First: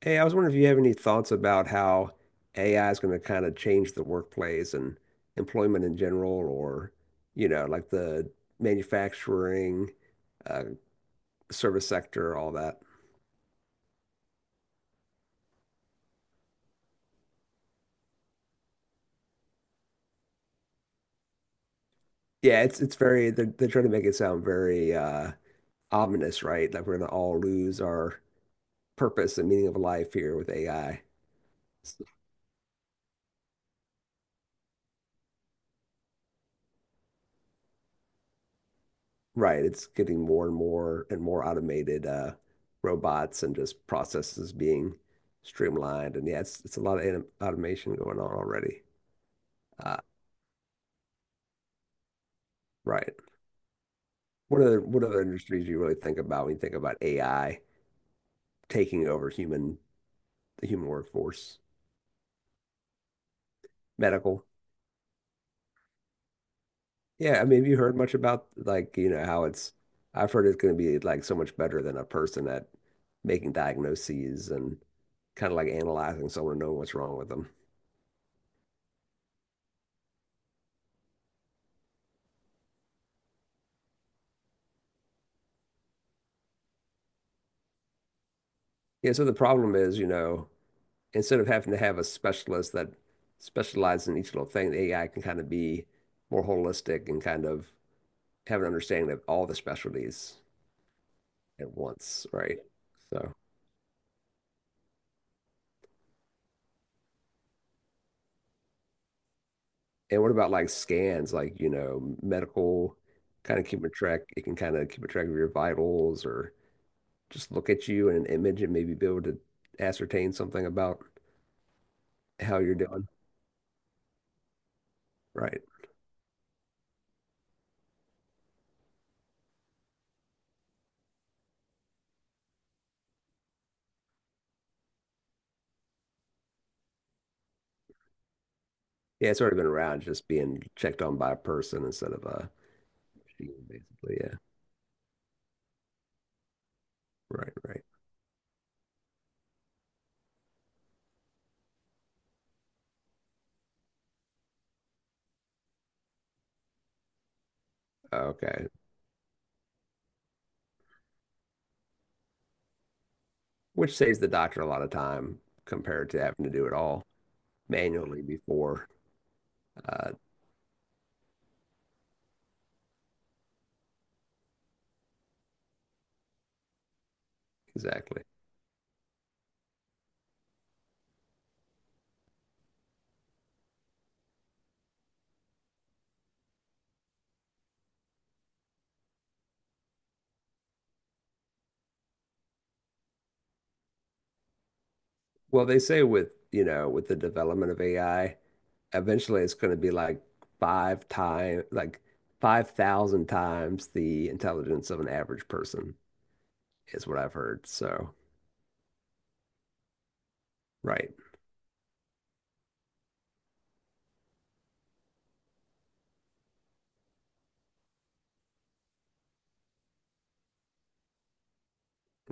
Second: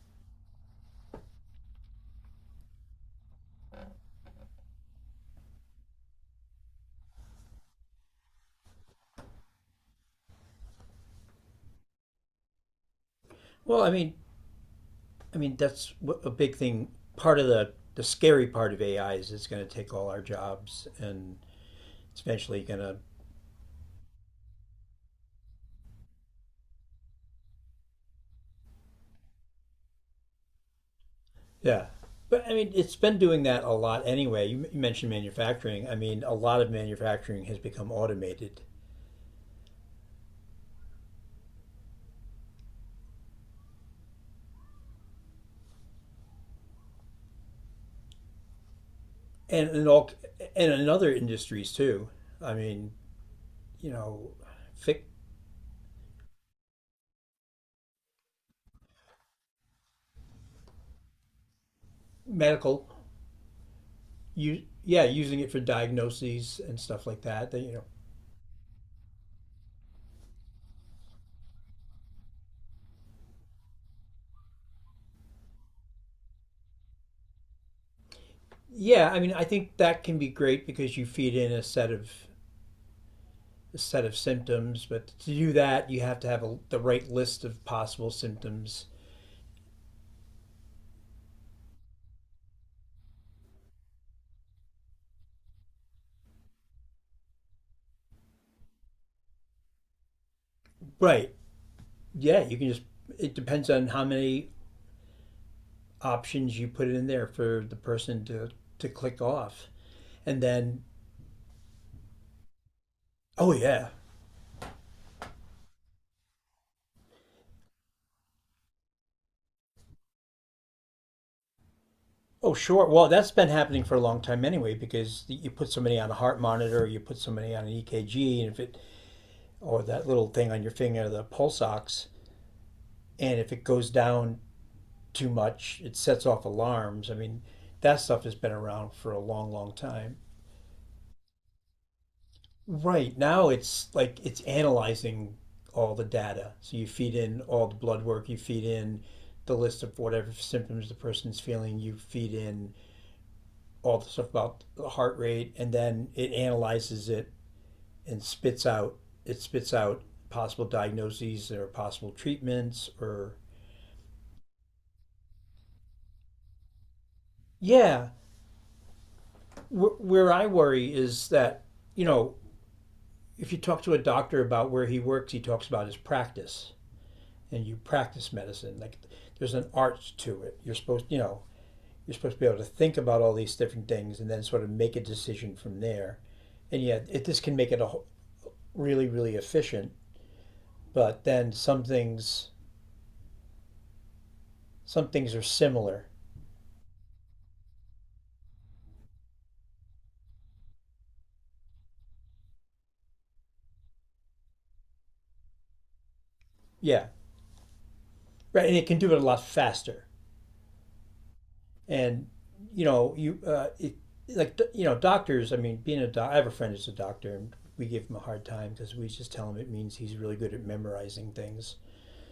Hey, I was wondering if you have any thoughts about how AI is going to kind of change the workplace and employment in general, or, like the manufacturing, uh, service sector, all that. Well, I mean that's a big thing. Part of the scary part of AI is it's going to take all our jobs, and it's eventually Yeah, going it's to very they're trying to make it sound very ominous, right? Like we're going to all lose our purpose and meaning of life here with AI. yeah. But I mean, it's been doing that a lot anyway. You mentioned manufacturing. I mean, a lot of manufacturing has become automated, Right. It's getting more and more and more automated, robots and just processes being streamlined. And yeah, it's a lot of automation going on already. and in Uh, all and in other industries too. I mean, right. you know, What other fic, what other industries do you really think about when you think about AI taking over human the human workforce? medical, Medical. you yeah, using it for diagnoses and stuff like Yeah, I that. Mean, have you heard much about how it's I've heard it's going to be like so much better than a person at making diagnoses and kind of like analyzing someone and knowing what's wrong with them. Yeah. I mean, I think that can be great because you feed in a set of symptoms, but to do that, you have to have the right list of possible symptoms. Yeah, so the problem is, instead of having to have a specialist that specializes in each little thing, the AI can kind of be more holistic and kind of have an understanding of all the specialties Right. at once, Yeah, right? So, it depends on how many options you put in there for to click off. and what And about like then, scans, medical oh, kind of yeah. keeping track, it can kind of keep a track of your vitals or just look at you in an image and maybe be able to ascertain something about Oh, how you're sure. Well, doing, that's been happening for a long time anyway, because you right? put somebody on a heart monitor, or you put somebody on an EKG, and if it, or that little thing on your finger, the pulse ox, and if it goes down too much. It sets off alarms. I mean, that stuff has been around for a Yeah, it's long, already been long around time. just being checked on by a person instead of a Right now, machine, it's basically. like Yeah, it's analyzing all the data. So you feed in right, all the right. blood work, you feed in the list of whatever symptoms the person's feeling, you feed in all the stuff about the heart rate, and then it analyzes it and spits Okay. out it spits out possible diagnoses or possible treatments or Which saves the doctor a lot of time compared to having to do it all yeah manually before. Uh, where I worry is that you know if you talk to a doctor about where he works, he talks about his practice, and you exactly. practice medicine. Like there's an art to it. You're supposed to be able to think about all these different things and then sort of make a decision from there. And yet, this can make it a whole, really, really efficient. But then some things are Well, they say similar. with, with the development of AI, eventually it's going to be like five time, like 5,000 times the intelligence of an average person Yeah, is what I've heard. So, right. And it can do it a lot faster. right, And you know you it, like doctors. I mean, I have a friend who's a doctor, and we give him a hard time because we just tell him it means he's really good at memorizing things.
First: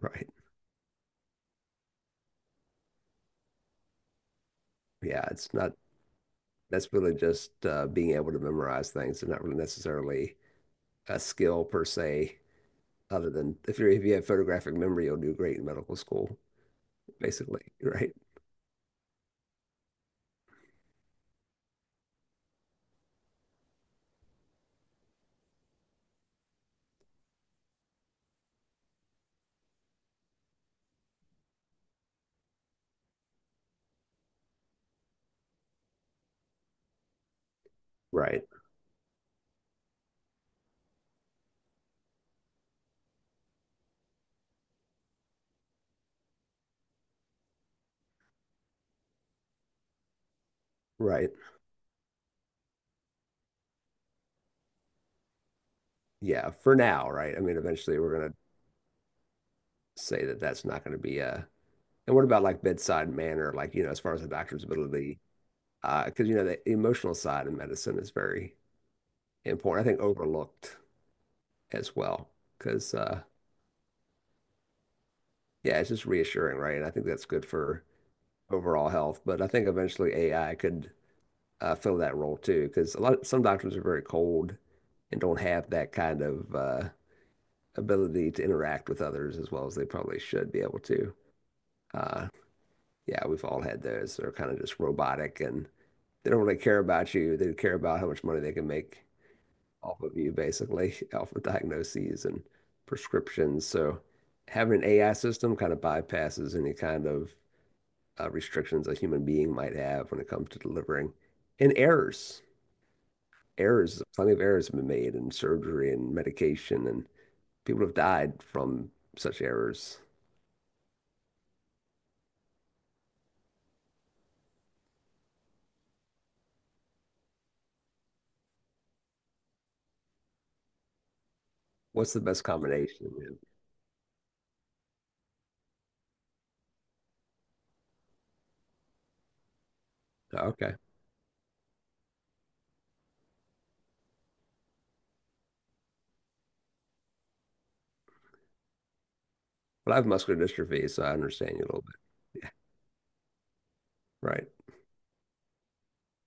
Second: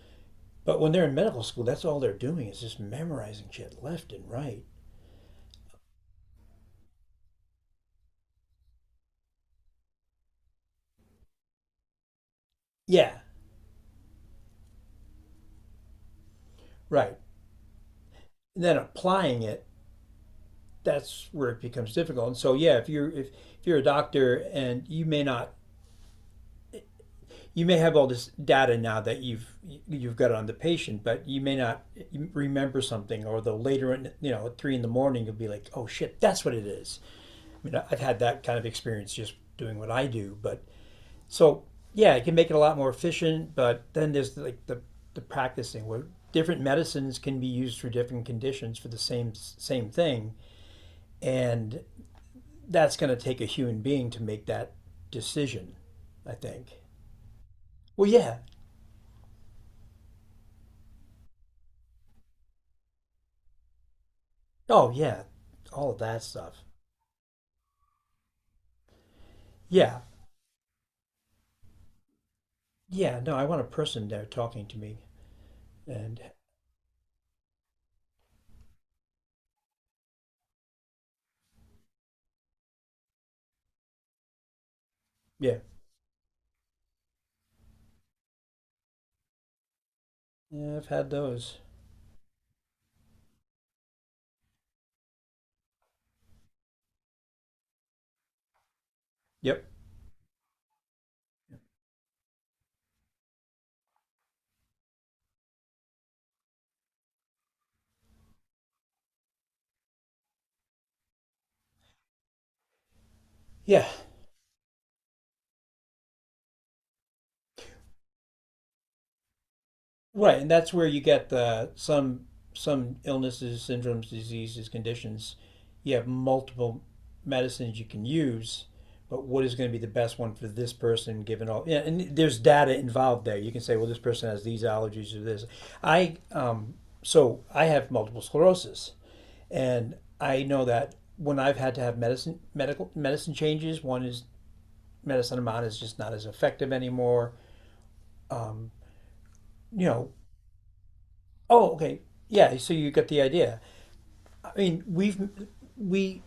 right. But when they're in medical school, that's all they're doing is just memorizing shit left and right. Yeah, it's not, that's really just being able to memorize things and not really necessarily a skill per se, Yeah, other than if you have photographic memory, you'll do great in medical school, right. basically, right? And then applying it, that's where it becomes difficult. And so yeah, if you're a doctor and you may not you may have all this data now that you've got on the patient, but you may not remember something, or the later in at 3 in the morning you'll be like, oh shit, that's what it is. I mean, I've had that Right. kind of experience just doing what I do, but so yeah, it can make it a lot more efficient. But then there's like the practicing where different medicines can be used for different conditions for the same thing, Right. and that's going to take a human being to make that decision, I Yeah. think. For now, right? I mean, eventually Well, we're going to yeah, say that that's not going to be a. And what about like bedside manner, as far as the doctor's oh, ability? yeah, all of Because, that you know, stuff. the emotional side of medicine is very important. I Yeah, think overlooked as well. Because, yeah, uh, no, I want a person there talking to me. yeah, it's just And reassuring, right? And I think that's good for overall health. But I think eventually AI could, fill that role too, because a lot some doctors are very cold and don't yeah, have that kind of, ability to interact with others as well as they probably should be yeah able I've had to. those. Uh, yeah, we've all had those. They're kind of just robotic and they don't really care about you. They care about how much money they can make Yep. off of you, basically, off of diagnoses and prescriptions. So having an AI system kind of bypasses any kind of, restrictions a human being might have when it comes to delivering. And errors, Yeah, errors, plenty of errors have been made in surgery and medication, and people have died from such errors. right, and that's where you get the some illnesses, syndromes, diseases, conditions. You have multiple medicines you can use, but what is going to be the best one for this person given all? Yeah, What's and the there's best data involved there. combination? You can say, well, this person has these allergies or this. I so I have multiple sclerosis, and I know Okay. that when I've had to have medicine changes, one is medicine I'm on is just not as effective anymore. You Well, I have know, muscular dystrophy, so I understand you a oh little bit. okay, yeah. So you get the idea. Right. I mean, we've we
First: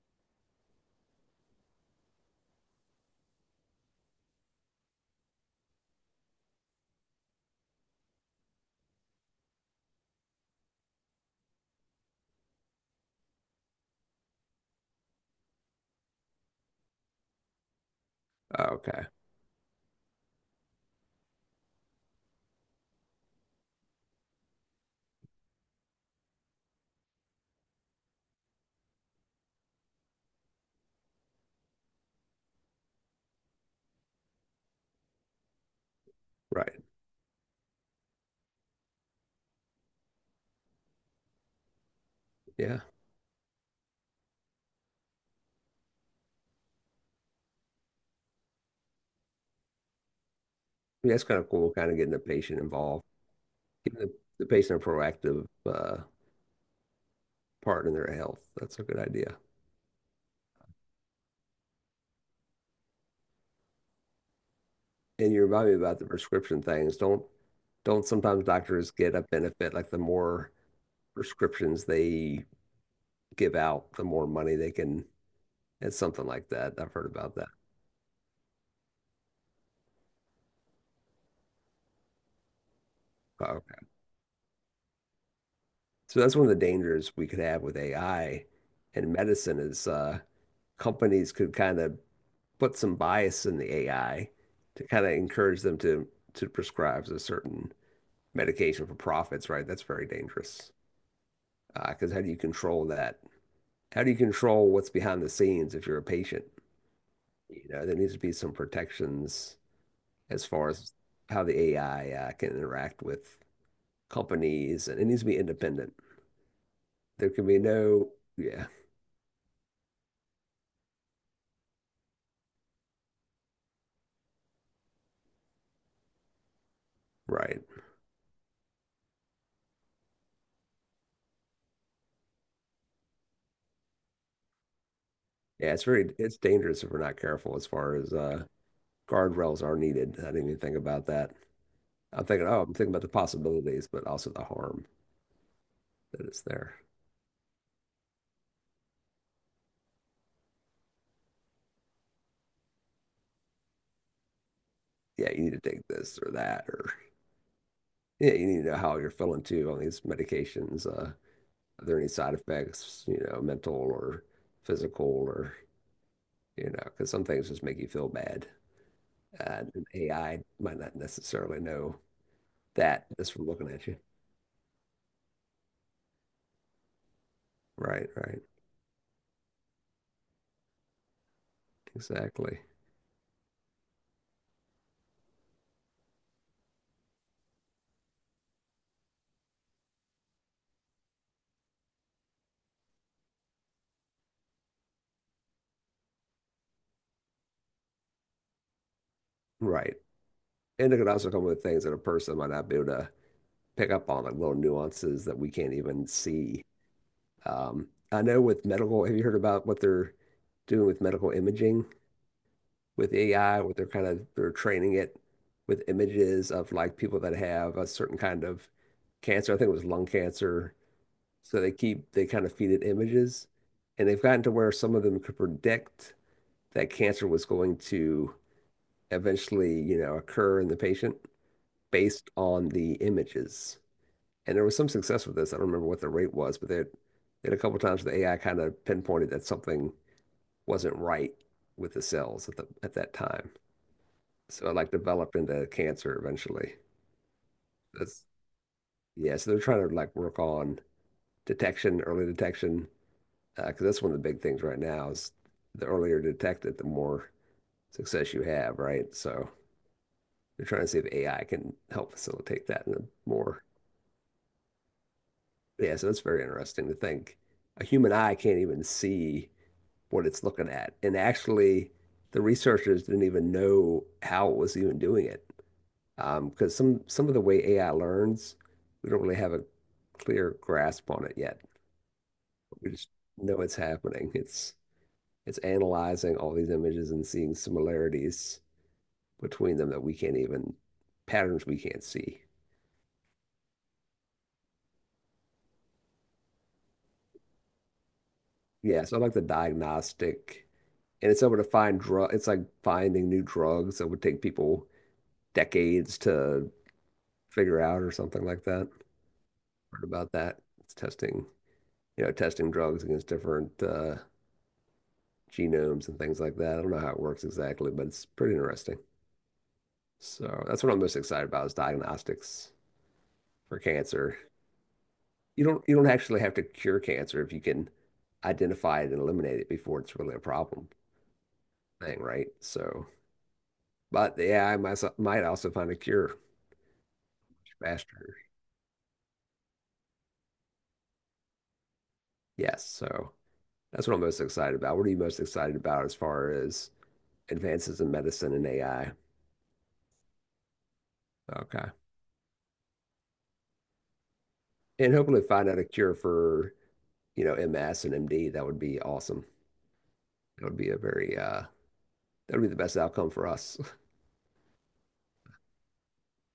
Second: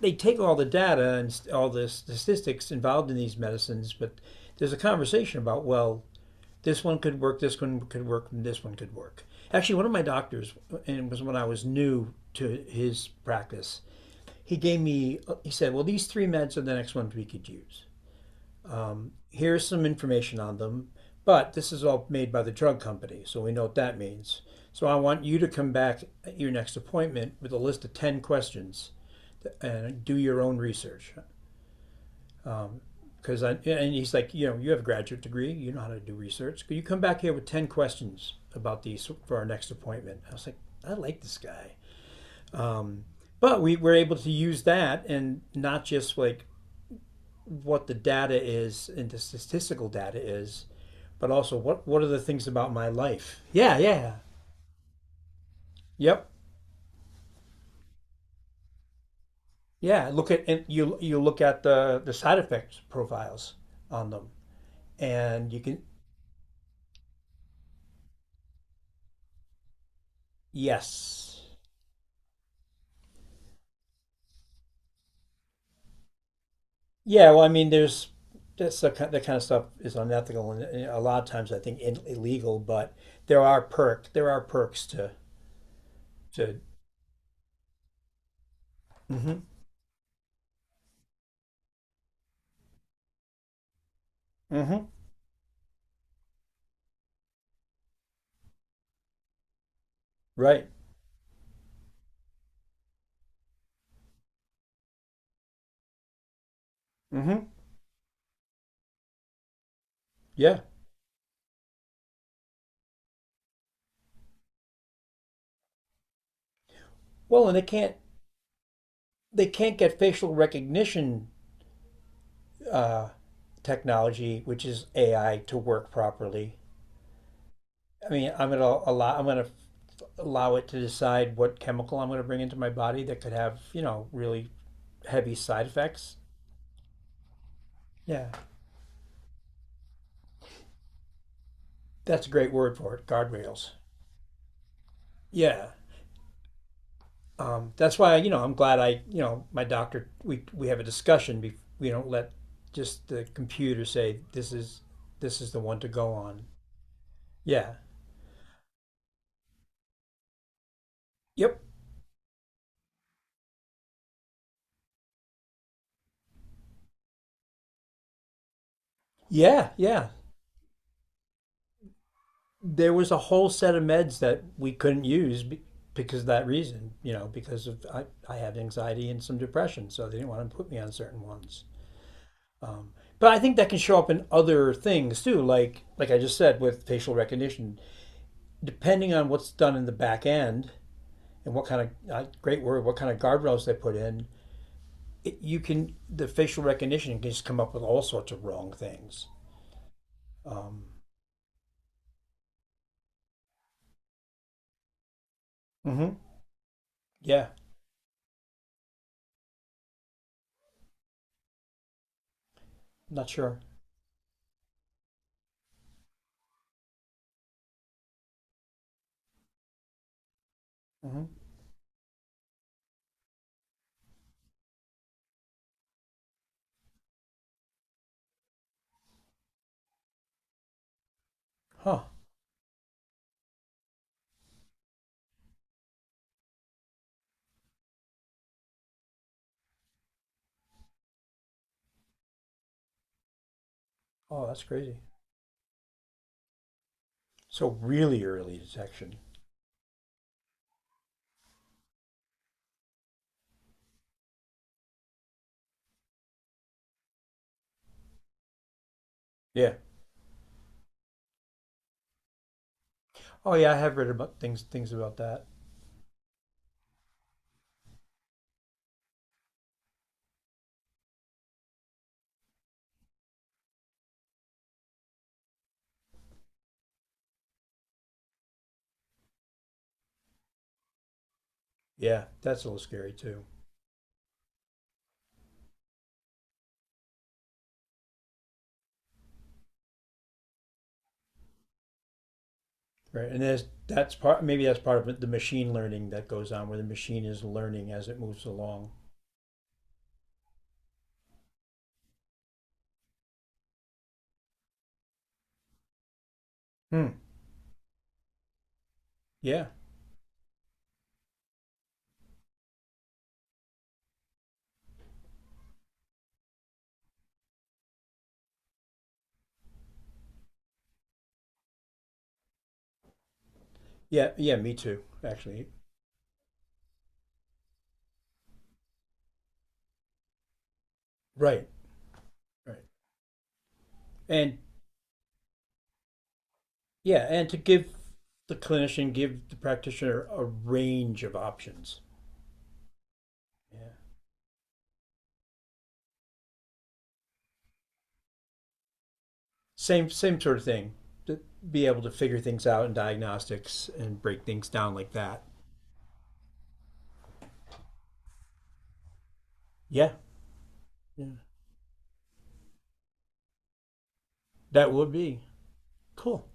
they take all the data and all the statistics involved in these medicines, but there's a conversation about well, this one could work, this one could work, and this one could work. Actually, one of my doctors, and it was when I was new to his practice, he gave me he said, well, these three meds are the next ones we could use. Okay. Here's some information on them, but this is all made by the drug company, so we know what that means. So I want you to come back at your next appointment with a list of 10 questions and do your own research. Because I yeah, and he's like, you know, you have a graduate degree, you know how to do research. Could you Right. come back here with 10 questions about these for our next appointment? I was like, I like this guy. Yeah. But we were able to use that and not just like what the data is and the statistical data is, Yeah, that's but kind of also cool, kind of what are getting the the things patient about my involved, life? Yeah, getting yeah, the patient a proactive, yep, part in their health. That's a good idea. yeah. Look at and you look at the side effects profiles on them, And you and you remind me can about the prescription things. Don't sometimes doctors get a benefit like the more yes, prescriptions they give out, the more money they can. It's something like that. I've heard yeah, about well, I that. mean, there's that's that kind of stuff is unethical and a lot of times I think in, illegal, but Okay. There are perks So that's one of to the dangers we could have with AI and mm hmm medicine is, companies could kind of put some bias in the AI mm hmm to kind of encourage them to prescribe a certain medication for profits, right? That's very right dangerous. Because how do you control that? How do you control what's behind the scenes if you're a patient? mm hmm You know, there needs to be some protections as yeah. far as how the AI, can interact with companies, and it needs to be independent. There can Well, and be no, yeah, they can't get facial recognition uh, technology, which is AI, to work properly. right. I mean, I'm gonna allow it to decide what chemical I'm gonna bring into my body that could have really heavy side Yeah, effects. it's dangerous if we're not careful as far as, Yeah. Guardrails are needed. I didn't even think about that. That's a great I'm word thinking for about it. the Guardrails. possibilities, but also the harm Yeah. that is there. That's why I'm glad I you know my doctor we have a discussion. We don't let just the computer say Yeah, this you is need the to one to take go this or on. that, or Yeah. yeah, you need to know how you're feeling too on these medications. Yep. Are there any side effects, mental or physical, or, you know, because some things just make you feel bad. Yeah. And Yeah. AI might not necessarily know There that was a just from whole looking set of at you. meds that we couldn't use because of that reason. You know, because of I Right, I right. had anxiety and some depression, so they didn't want to put me on certain ones. Exactly. Um, but I think that can show up in other things too, like I just said with facial recognition depending on what's done in the back end and what kind of great word, what kind of guardrails they put in, you can the facial recognition can just come up with all sorts of wrong things. Right. Um, And it could also come with things that a person might not be able to pick up on, like little nuances that we can't even mm-hmm. see. Yeah, I know with medical, have you heard about what they're doing with medical imaging with not sure. AI, what they're kind of they're training it with images of like people that have a certain kind of cancer. I think it was lung cancer. Mm-hmm. So they kind of feed it images, and they've gotten to where some of them could predict that cancer was going to eventually, you know, occur in the patient Huh. based on the images. And there was some success with this. I don't remember what the rate was, but they had a couple times where the AI kind of pinpointed that something wasn't right with the cells at the at that time. Oh, that's So it like crazy. developed into cancer eventually. So That's really early detection. yeah. So they're trying to like work on detection, early detection, because that's one of the big things right now is the earlier detected, the more success you have, right? So Yeah. they're trying to see if AI can help facilitate that in a Oh more yeah, I have read about things about that. yeah. So that's very interesting to think. A human eye can't even see what it's looking at. And actually, the researchers didn't even know how it was even doing it. Because some of the way AI learns, we don't really have a clear grasp on it yet. Yeah, that's a little We just scary too. know it's happening. It's analyzing all these images and seeing similarities between them that we can't even, patterns we can't see. Right. And there's that's part maybe that's part of the machine learning that goes on where the machine is learning as it moves along. Yeah, so I like the diagnostic, and it's able to find drug. It's like finding new drugs that would take people decades to Hmm. figure out or something like that. Yeah. Heard about that. It's testing, you know, testing drugs against different, genomes and things like that. I don't know how it works exactly, but it's pretty interesting. So that's what I'm most excited about is diagnostics for Yeah, cancer. yeah, me too, actually. You don't actually have to cure cancer if you can identify it and eliminate it before it's really a problem Right, thing, right? right. So, but the And AI might, so, might also find a cure yeah, and to give faster. Give the practitioner a range of options. Yes, so Yeah. that's what I'm most excited about. What are you most excited about as far as advances in medicine and AI? Same sort of thing. To be Okay. able to figure things out in diagnostics and break things down like And hopefully that. find out a cure for, you know, MS and MD. That would be awesome. Yeah. That would be a Yeah. very that would be the best outcome for us. That would be cool.